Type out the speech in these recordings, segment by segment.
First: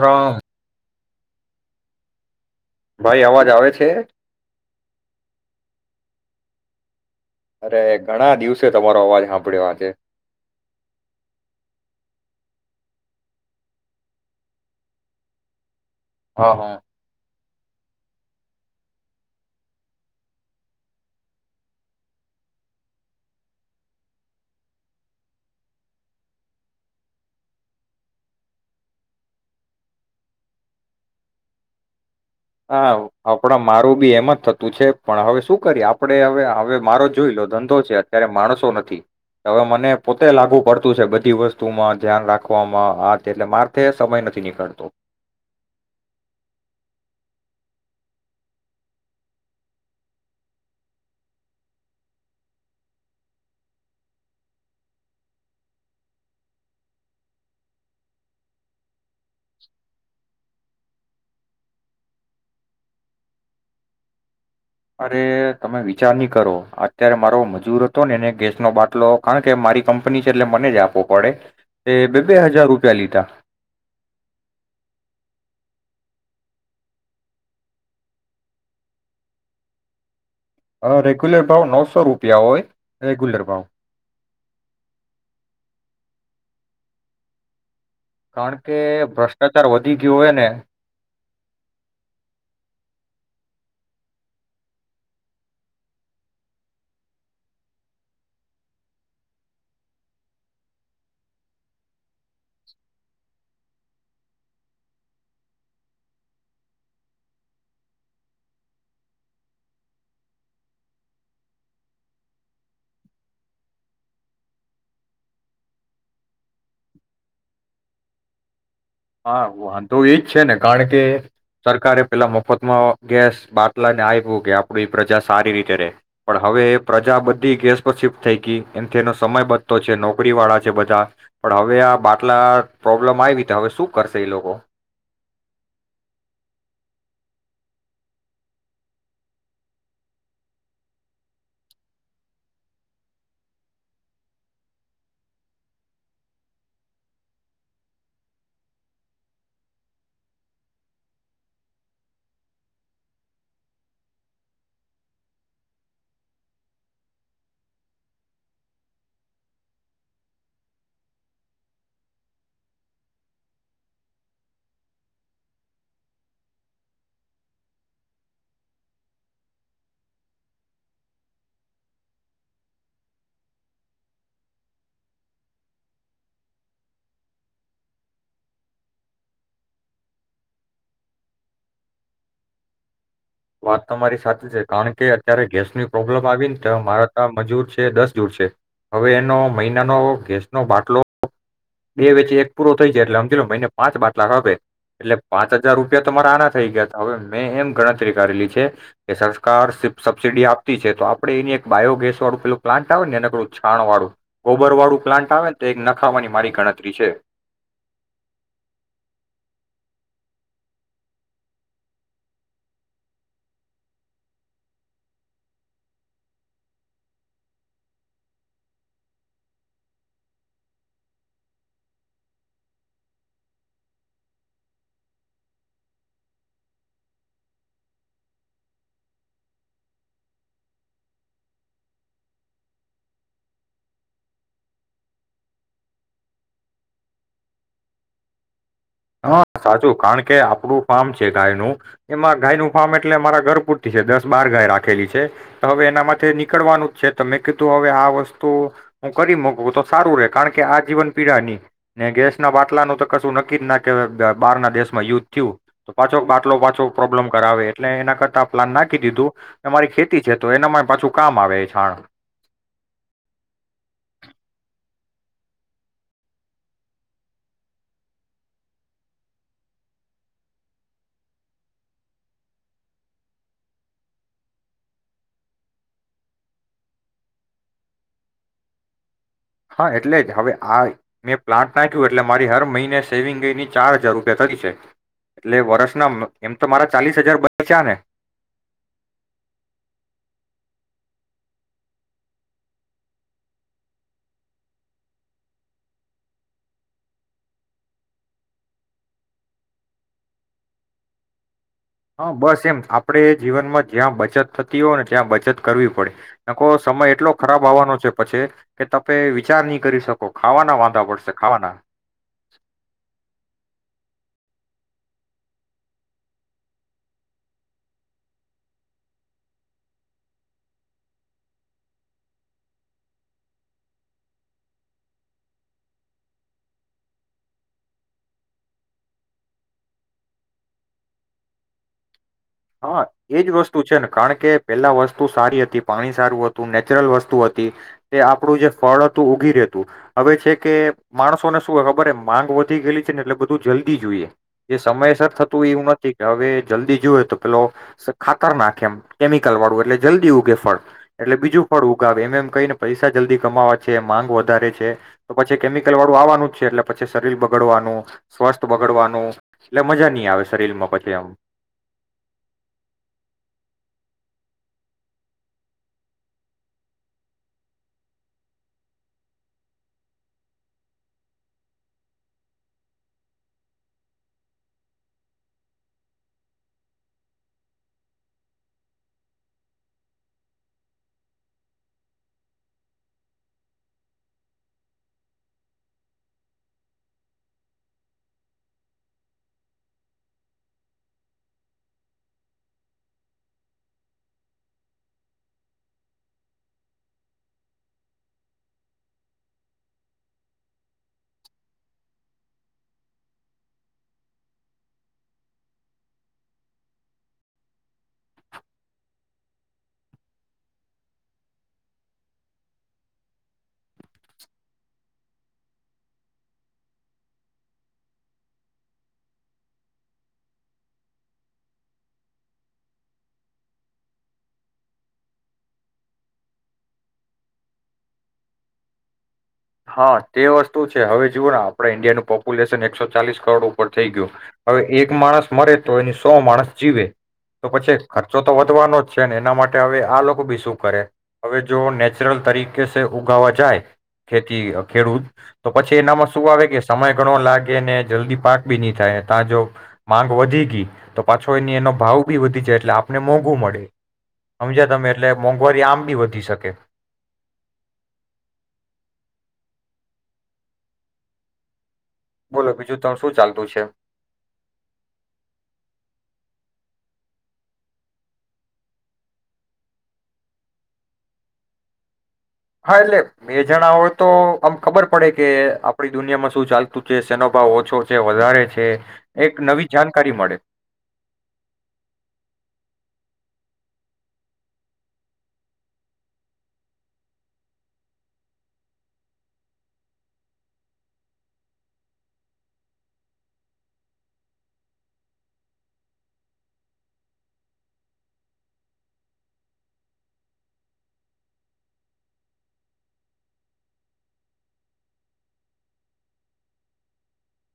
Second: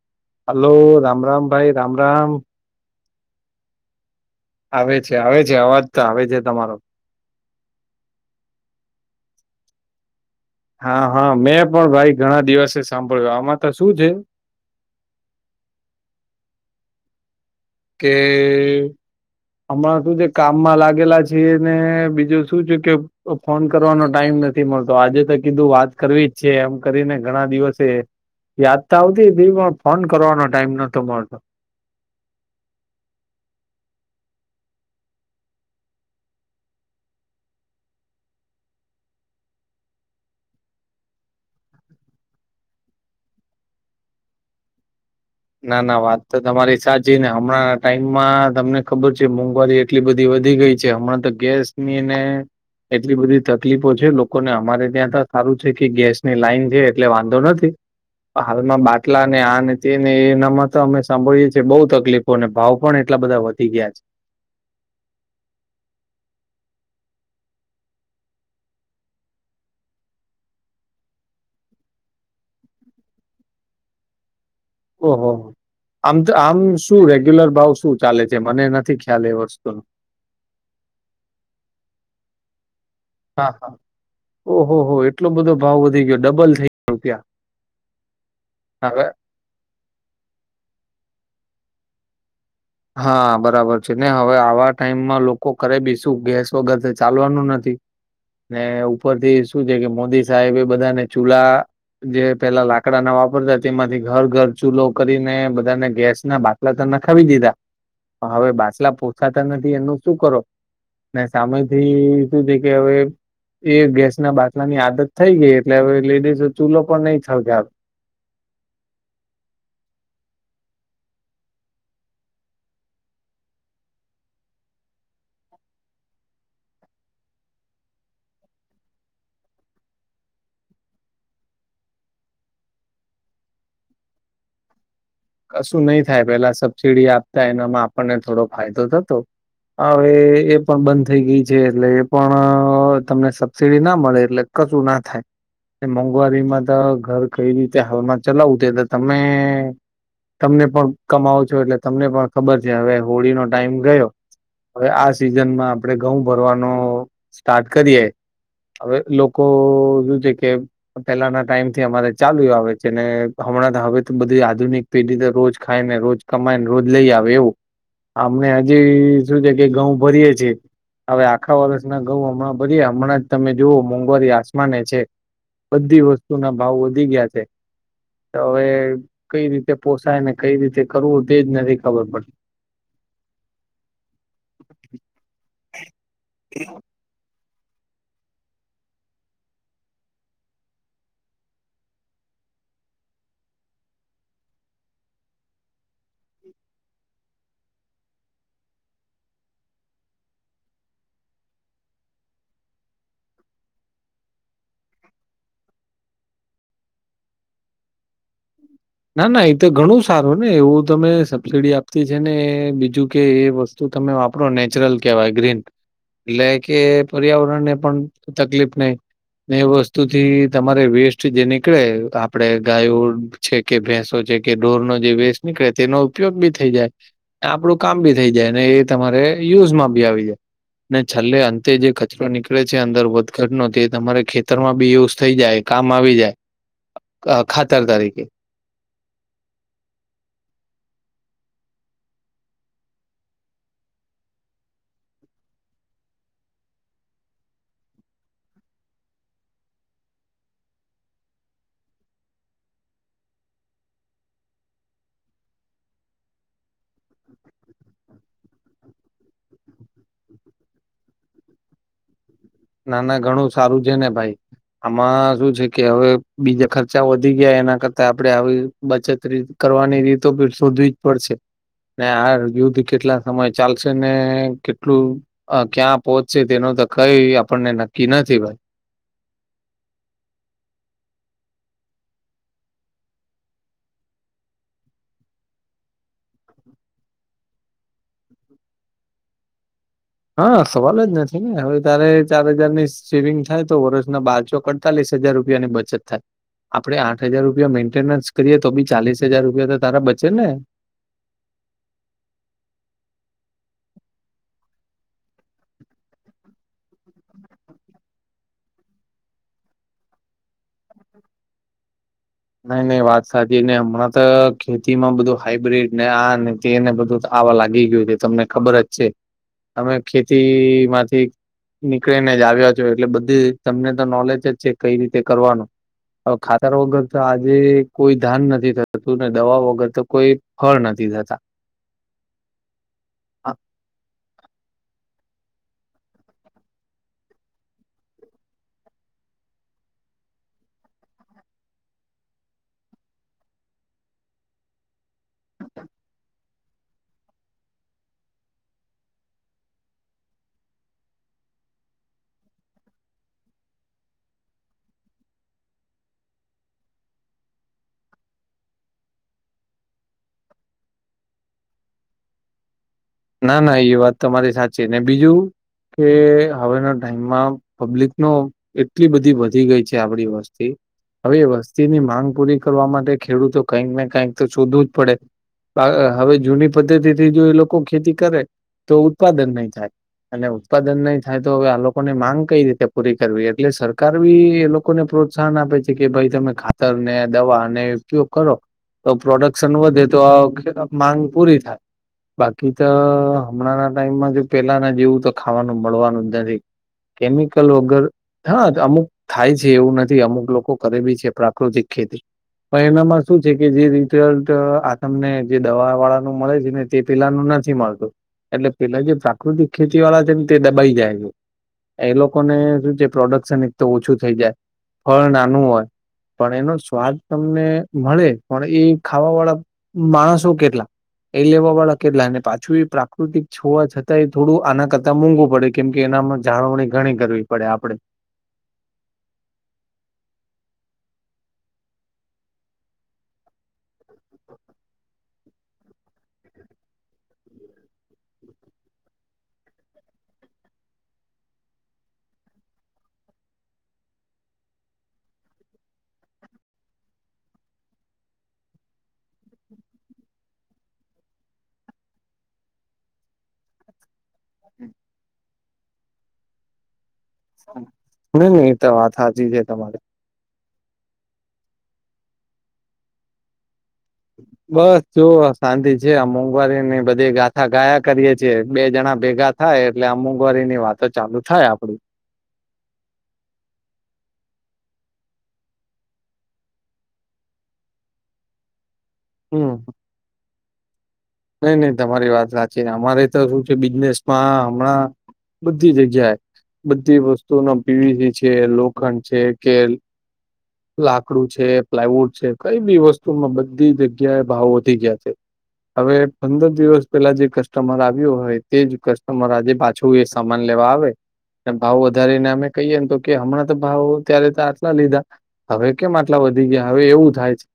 Ram hello Ram. Ram Ram ભાઈ રામ રામ. ભાઈ અવાજ આવે છે. આવે છે આવે છે અવાજ તો આવે છે તમારો. અરે ઘણા દિવસે તમારો અવાજ સાંભળ્યો આજે. હા હા મેં પણ ભાઈ ઘણા દિવસે સાંભળ્યું આમાં તો શું છે. હા હા. કે હમણાં શું જે કામમાં લાગેલા છીએને બીજું શું છે કે ફોન કરવાનો ટાઈમ નથી મળતો આજે તો કીધું વાત કરવી જ છે એમ કરીને ઘણા દિવસે યાદ તો આવતી હતી પણ ફોન કરવાનો ટાઈમ નતો મળતો. હા આપણા મારું બી એમ જ થતું છે પણ હવે શું કરીએ આપણે હવે હવે મારો જોઈ લો ધંધો છે અત્યારે માણસો નથી હવે મને પોતે લાગુ પડતું છે બધી વસ્તુમાં ધ્યાન રાખવામાં આજ એટલે મારથે સમય નથી નીકળતો. ના ના વાત તો તમારી સાચી ને હમણાં ટાઈમમાં તમને ખબર છે મોંઘવારી એટલી બધી વધી ગઈ છે હમણાં તો ગેસનીને એટલી બધી તકલીફો છે લોકોને અમારે ત્યાં તો સારું છે કે ગેસની લાઈન છે એટલે વાંધો નથી હાલમાં બાટલા ને આ ને તે ને એનામાં તો અમે સાંભળીએ છીએ બહુ તકલીફો અને ભાવ પણ એટલા બધા વધી ગયા છે. અરે તમે વિચાર નહી કરો અત્યારે મારો મજૂર હતો ને એને ગેસનો બાટલો કારણ કે મારી કંપની છે એટલે મને જ આપવો પડે એ બે બે હજાર રૂપિયા લીધા. ઓહોહ આમ તો આમ શું રેગ્યુલર ભાવ શું ચાલે છે મને નથી ખ્યાલ એ વસ્તુનો. હ રેગ્યુલેર ભાવ નવસો રૂપિયા હોય. રેગુલર હા ભાવ. હા ઓહો હો એટલો બધો ભાવ વધી ગયો ડબલ થઈ ગયો રૂપિયા. કારણ કે હવે ભ્રષ્ટાચાર વધી ગયો હોય ને. હા બરાબર છે ને હવે આવા ટાઈમમાં લોકો કરરે બી શું ગેસ વગર ચાલવાનું નથી ને ઉપરથી શું છે કે મોદી સાહેબ એ બધાને ચૂલા જે પેલા લાકડા ના વાપરતા તેમાંથી ઘર ઘર ચૂલો કરીને બધાને ગેસ ના બાટલા ત ના ખાવી દીધા. હવે બાટલા પોછાતા નથી એનું શું કરો ને સામેથી શું થ કે હવે એ ગેસ ના બાટલાની આદત થઈ ગઈ એટલે હવે લેડીસ ચૂલો પણ નહી થળગાવ. હા વાંધો એજ છે ને કારણ કે સરકારે પેલા મફતમાં ગેસ બાટલા ને આપ્યું કે આપ પ્રજા સારી રીતે રે પણ હવે પ્રજા બધી ગેસ પર શિફ્ટ થઈ ગઈ એમથી એનો સમય બધતો છે નોકરી વાળા છે બધા પણ હવે આ બાટલા પ્રોબ્લેમ આવી ત હવે શું. કરશે એ લોકો. કશું નહી થાય પેલા સબસિડી આપતા એનામાં આપણને થોડો ફાયદો થતો હવે એ પણ બંધ થઈ ગઈ છે એટલે એ પણ તમને સબસિડી ના મળે એટલે કશું ના થાય મોંઘવારીમાં તો ઘર કઈ રીતે હાલમાં ચલાવું તે તો તમે. તમને પણ કમાવો છો એટલે તમને પણ ખબર છે હવે હોળીનોો ટાઈમ ગયો હવે આ સિઝનમાં આપણે ઘઉં ભરવાનો સ્ટાર્ટ કરીએ હવે લોકો શું છે કે પેલાના ટાઈમથી અમારે ચાલુ આવે છે ને હમણાં હવે બધી આધુનિક. પેઢીતે રોજ ખાયને રોજ કમાયને રોજ લઈ આવે એવું અમને હજી શું છે કે ઘઉં ભરીએે છીએ હવે આખા વર્ષના ઘઉં હમણાં ભરીએ હમણાં જ તમે જોુવઓ મોંઘવારી આસમાને છે બધી વસ્તુ ના ભાવ વધી ગયા છે તો હવે કઈ રીત. પોસાય ને કઈ રીતે કરવું તેજ નથી ખબર પડતી. વાત તો મારી સાચી છે કારણ કે અત્યારે ગેસ ની પ્રોબ્લેમ આવી ને તો મારા ત્યાં મજૂર છે. દસ જુડ છે હવે એનો મહિનાનો ગેસનો બાટલો બે વેચે એક પૂરો થઈ જાય એટલે સમજી લો મિને પાંચ બાટલા આપાપે એટલે પાંચ હજાર રૂપિયા તમા મારા આના થઈ ગયા હતા હવે મેં એમ ગણત. કરેલી છે કે સરકાર સબસીિડી આપતી છે તો આપે એની એક બાયોગેસ વાળું પેલું પ્લાન્ટ આવે ને એું છાણ વાળું ગોબર વાળું પ્લાન્ટ આવે ને તો નખાવાની મારી ગણતરી છે. ના ના એ તો ઘણું સારું ને એવું તમે સબસીિડી આપતી છે ને બીજું કે એ વસ્તુ તમે વાપણો નેચરલ કેહેવાય ગ્રીન એટલે કે પર્યાવરણને પણ તકલીફ નહી એ વસ્તુથી તમારે વેસ્ટ જે નીકળે આપણે ગાયો છેક. કે ભેંસો છે કે ઢોરનો જે ભેસ નીકળે તેનો ઉપયોગ બી થઈ જાય આપડું કામ બી થઈ જાય એ તમારે યુઝમાં બી આવી જાય ને છેલ્લે અંતે જે કચરો નીકળે છે અંદર વધઘટનો તમારે ખેતરમાં બી યુઝ થઈ જાય કામ આવી જાય ખાતર તરીકે. હા સાચું કારણ કે આપડું ફાર્મ છે ગાયનું એમાં ગાયનુંું ફાર્મ એટલે મારા ઘર પૂરતી છે દસ બાર ગાય રાખેલી છે તો હવે એનામાં નીકળવાનું જ છે તો મેં કીધું હવે આ વસ્તુ હું કરી મક તો સારું રે કારણ કે આ જીવન પીડા નની ને ગેસના બાટલાનું તો કશું નક્કી જ નાખ. કે બહાર ના દેશમાં યુદ્ થયું તો પાછો બાટલો પાછો પ્રોબ્લમ કરાવે એટલે એના કરતા પ્લાન નાખી દીધું મારી ખેતી છે તો એનામાં પાછું કામ આવે એ છાણ. નાના ઘણું સારું છે ને ભાઈ આમાં શું છે કે હવે બીજા ખર્ચા વધી ગયા એના કરતા આપડણે આવી બચત કરવાની રીતો શોધવી જ પડશે ને આ યુદ્ધ કેટલા સમય ચાલશે ને કેટલું ક્યાં પહોચશે તેનો તો કઈ. આપને નક્કી નથી ભાઈ. હા એટલે જ હવે આ મેં પ્લાન્ટ નાખ્યું એટલે મારી હર મહિને સેવિંગની ચાર હજાર રૂપિયા થઈ છે એટલે વર્ષના એમ તો મારા ચાલીસ હજાર બાય છેા ને. હા સવાલ જ નથી ને હવે તારે ચાર હજારની સેવિંગ થાય તો વર્ષના બાર ચોક અડતાલીસ હજાર રૂપિયાની બચત થાય આપડે આઠ હજાર રૂપિયા મેન્ટેનન્સ કરીએ તો બી ચાલીસ હજાર રૂપિયા તો તારા બચે ને. હા બસ એમ આપણે જીવનમાં જ્યાં બચત થતી હોય ને ત્યાં બચત કરવી પડે નાકો સમય એટલો ખરાબ આવવાનો છે પછી કે તમે વિચાર નહી કરી શકો ખાવાના વાંધા પડશે ખાવાના. નહી નહી વાત સાચી નને હમણાં તો ખેતીમાં બધું હાઈબ્રિડ ને આ ને તે ને બધું આવા લાગી ગયું છે તમને ખબર જ છે તમે ખેતી માંથી નીકળીને જ આવ્યા છો એટલે બધું તમને તો નોલેજ જ છે કઈ રીતે કરવાનું હવે ખાતર વગર. તો આજે કોઈ ધાન નથી થતું ને દવા વગર તો કોઈ ફળ નથી થતા. હા એજ વસ્તુ છે ને કારણ કે પેલા વસ્તુ સારી હતી. પાણી સારું હતું નેચરલ વસ્તુ હતી તે આપણું જે ફળ હતું ઉગી રહેતું હવે છે કે માણસોને શું ખબર માંગ વધી ગયેલી છે ને એટલે બધું જલ્દી જોઈએ એ સમયસર થતું એવું નથી કે હવે જલ્દી જોુએ તો. પેલો ખાતર નાખે એમ કેમિકલ વાળું એટલે જલ્દી ઉગે ફળ એટલે બીજું ફળ ઉગાવે એમ એમ કહી ને પૈસા જલ્દી કમાવા છે માંગ વધારે છે તો પછી કેમિકલ વાળું આવવાનું જ છે એટલે પછી શરીર બગડવાનું સ્વાસ્થ બગડવાનું એટલે મજા નહી આવે શરીરમાં પછી એમ. ના ના એ વાત તમારી સાચી ને બીજું કે હવેના ટાઈમમાં પબ્લિક નો એટલી બધી વધી ગઈ છે આપડી વસ્તી હવે એ વસ્તીની માંગ પૂરી કરવા માટે ખેડૂતો કઈકને કઈક તો શોધવું જ પડે હવે જૂની પદ્ધતિ થી જો એ લોકો. લોકો ખેતી કરે તો ઉત્પાદન નહી થાય અને ઉત્પાદન નહી થાય તો આ લોકોને માંગ કઈ રીતે પૂરી કરવી એટલે સરકાર બી એ લોકોને પ્રોત્સાહન આપે છે કે ભાઈ તમે ખાતરને દવા અને ઉપયોગ કરો તો પ્રોડક્શન વધે તો માંગ પૂરી થાય. બાકી તો હમણાંના ટાઈમમાં જે પેલાના જેવું તો ખાવાનું મળવાનું જ નથી. કેમિકલ વગર હા અમુક થાય છે એવું નથી અમુક લોકો કરે બી છે પ્રાકૃતિક ખેતી, પણ એનામાં શું છે કે જે રિઝલ્ટ આ તમને જે દવા વાળાનું મળે છે ને તે પેલાનું નથી મળતું. એટલે પેલા જે પ્રાકૃતિક ખેતી વાળા છે ને તે દબાઈ જાય. એ લોકોને શું છે પ્રોડક્શન એક તો ઓછું થઈ જાય, ફળ નાનું હોય પણ એનો સ્વાદ તમને મળે પણ એ ખાવા વાળા માણસો કેટલા, એ લેવા વાળા કેટલા ને પાછું એ પ્રાકૃતિક છોવા જતાં એ થોડું આના કરતા મોંઘું પડે કેમ કે, એનામાં જાળવણી ઘણી કરવી પડે આપડે. હા, તે વસ્તુ છે હવે જુઓ ને આપણે ઈન્ડિયાનું પોપુલેશન એકસો ચાલીસ કરોડ ઉપર થઈ ગીયુ. હવે એક માણસ મરે તો એની સો માણસ જીવે, તો પછી ખર્ચો તો વધવાનો જ છે ને, એના માટે હવે આ લોકો બી શું કરે, હવે જો નેચરલ તરીકે સે ઉગાવા જાય ખેતી અહ ખેડૂત તો પછી એનામાં શું આવે કે સમય ઘણો લાગે ને જલ્દી પાક બી નઈ થાય, તા જો માંગ વધી ગી તો પાછો એની એનો ભાવ બી વધી જાય એટલે આપને મોંઘું મળે હમજ્યા તમે. એટલે મોંઘવારી આમ બી વધી શકે. ની, ની ઈ તો વાત હાચી છે તમારી. બોલો બીજું તા શું ચાલતું છે? બસ જો આ શાંતિ છે. આ મોંઘવારીની બધી ગાથા ગાયા કરીએે છીએ. બે જણા ભેગા થાય એટલે આ મોંઘવારીની વાતો ચાલુ થાય આપડી. હા! એટલે બે જણા હોય તો આમ ખબર પડે કે, આપડી દુનિયામાં શું ચાલતું છે? શેનો ભાવ ઓછો છે? વધારે છે? એક નવી જાનકારી મળે. નઈ નઈ! તમારી વાત હાચી. અમારે તો શું છે બિઝનેસમાં હમણાં બધી જગ્યાએ બધી વસ્તુનો પીવીસી છે, લોખંડ છે, કે લાકડું છે, પ્લાયવુડ છે, કઈ બી વસ્તુમાં બધી જગ્યાએ ભાવ વધી ગીયા છે. હવે પંદર દિવસ પહેલા જે કસ્ટમર આવ્યો હોય તે જ કસ્ટમર આજે પાછું એ સામાન લેવા આવે અને ભાવ વધારીને અમે કહીએ ને તો કે હમણાં તો ભાવ ત્યારે તો આટલા લીધા હવે કેમ આટલા વધી ગીયા? હવે એવું થાય છે.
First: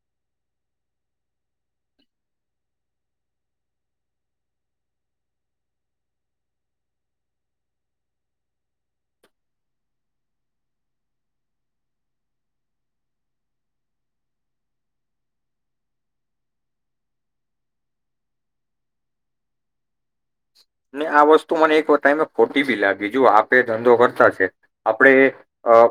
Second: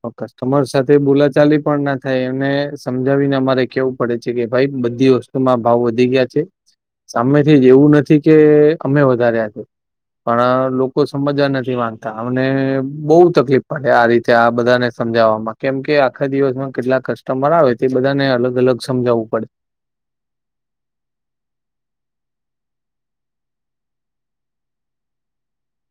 તો કસ્ટમર સાથે બોલાચાલી પણ ના થાય. અને સમજાવીને અમારે કેવું પડે છે કે, ભાઈ બધી વસ્તુમાં ભાવ વધી ગયા છે. સામેથી જ એવું નથી કે અમે વધાર્યા છે પણ લોકો સમજવા નથી માંગતા. અમને બહુ તકલીફ પડે આ રીતે આ બધાને સમજાવામાં, કેમ કે આખા દિવસમાં કેટલાક કસ તમારા આવે તે બધાને અલગ-અલગ સમજાવવું પડે. ને આ વસ્તુ મને એક વ ટાઇમે ખોટી બી લાગી. જુઓ આપે ધંધો કરતા છે, આપડે એ અહ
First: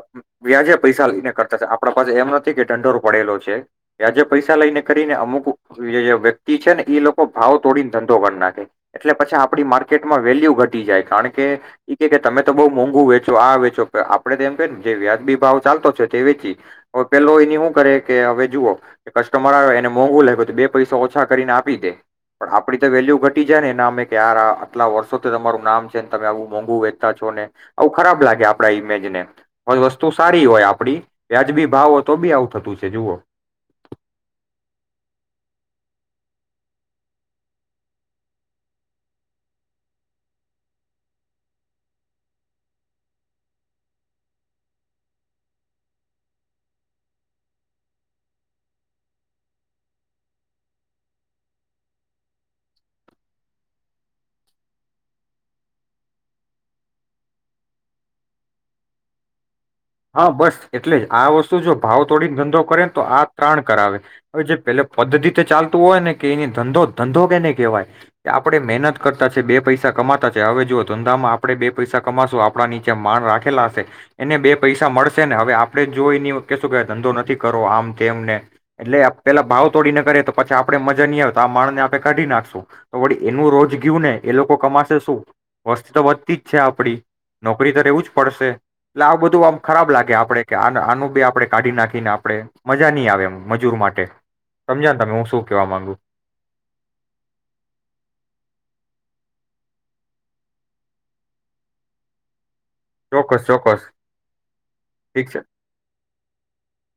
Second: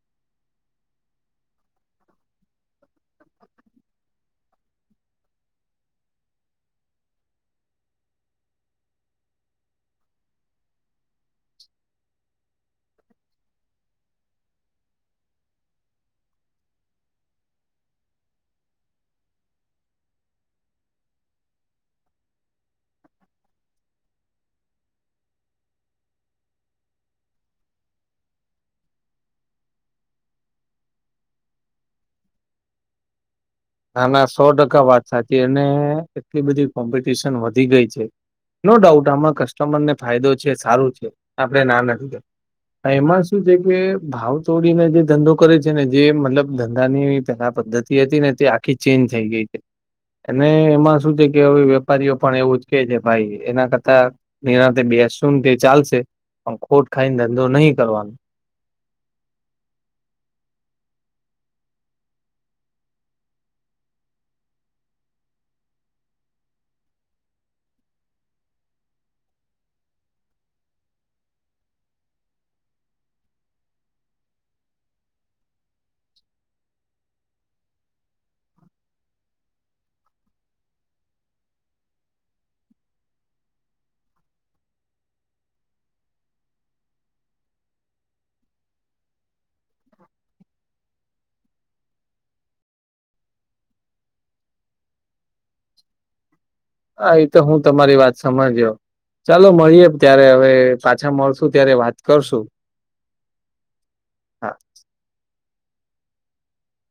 વ્યાજે પૈસા લઈને કરતા છે, આપડા પાસે એમ નથી કે ઢંઢોરો પડેલો છે. વ્યાજે પૈસા લઈને કરીને અમુક વ વ્યક્તિ છે ને ઈ લોકો ભાવ તોડીને ધંધો કર નાખે. એટલે પછી આપડી માર્કેટમાં વેલ્યુ ઘટી જાય, કારણ કે ઈ કે કે તમે તો બહું મોંઘુ વેચો, આ વેચો આપડે તો એમ કેને જે વ્યાજબી ભાવ ચાલતો છે તે વેચીએ. હવે પેલો એની હું કરે કે હવે જુઓ કસ્ટમર આવે એને મોંઘુ લાયગુ તો બે પૈસા ઓછા કરીને આપી દે, પણ આપડી તો વેલ્યુ ઘટી જાય ને. ને અમે કે આરા આટલા વર્ષો થી તમારું નામ છે, ને તમે આવું મોંઘું વેચતા છો ને, આવું ખરાબ લાગે આપડા ઈમેજ ને. પણ વસ્તુ સારી હોય આપડી, વ્યાજબી ભાવ હોય તો બી આવું થતું છે જુઓ! ના, ના સો ટકા વાત સાચી અને એટલી બધી કોમ્પિટિશન વધી ગઈ છે. નો ડાઉટ આમાં કસ્ટમરને ફાયદો છે, સારું છે, આપડે ના નથી કેતા. એમાં શું છે કે ભાવ તોડીને જે ધંધો કરે છે ને જે મતલબ ધંધાની પેલા પદ્ધતિ હતી ને તે આખી ચેન્જ થઈ ગઈ છે. અને એમાં શું છે કે હવે વેપારીઓ પણ એવું જ કે છે ભાઈ એના કરતા નિરાંતે બેશું ને તે ચાલશે પણ ખોટ ખાઈને ધંધો નઈ કરવાનો. હા, બસ એટલે જ. આ વસ્તુ જો ભાવ તોડીને ધંધો કરેને તો આ કાણ કરાવે. હવે જે પેલે પદ્ધતિથી ચાલતું હોય ને કે એની ધંધો-ધંધો કેને કહેવાય કે આપણે મહેનત કરતા છે, બે પૈસા કમાતા છે, હવે જુઓ ધંધામાં આપણે બે પૈસા કમાશું આપણા નીચે માણ રાખેલા હશે એને બે પૈસા મળશે ને. હવે આપણે જોઈ ને એવું કેશું કે ધંધો નથી કરવો આમ તેમ ને એટલે આપ પેલા ભાવ તોડીને કરે તો પછી આપડે મજા ની આવે તો આ માણા ને આપણે કાઢી નાખશું. તો વળી એનું રોજ ગયું ને એ લોકો કમાશે શું? વસ્તી તો વધતી જ છે આપડી, નોકરી એ તો રહેેવું જ પડશે. એટલે આ બધું આમ ખરાબ લાગે આપણે કે આ આનું બી આપણે કાઢી નાખીને આપણે, મજા નહી આવે એમ મજૂર માટે. સમજ્યા તમે હું શું કેવા માંગુ? હા એ તો હું તમારી વાત સમજ્યો. ચાલો મળીએ ત્યારે હવે પાછા મળશું ત્યારે વાત કરશું. ચોક્કસ-ચોક્કસ હા ઠીક છે.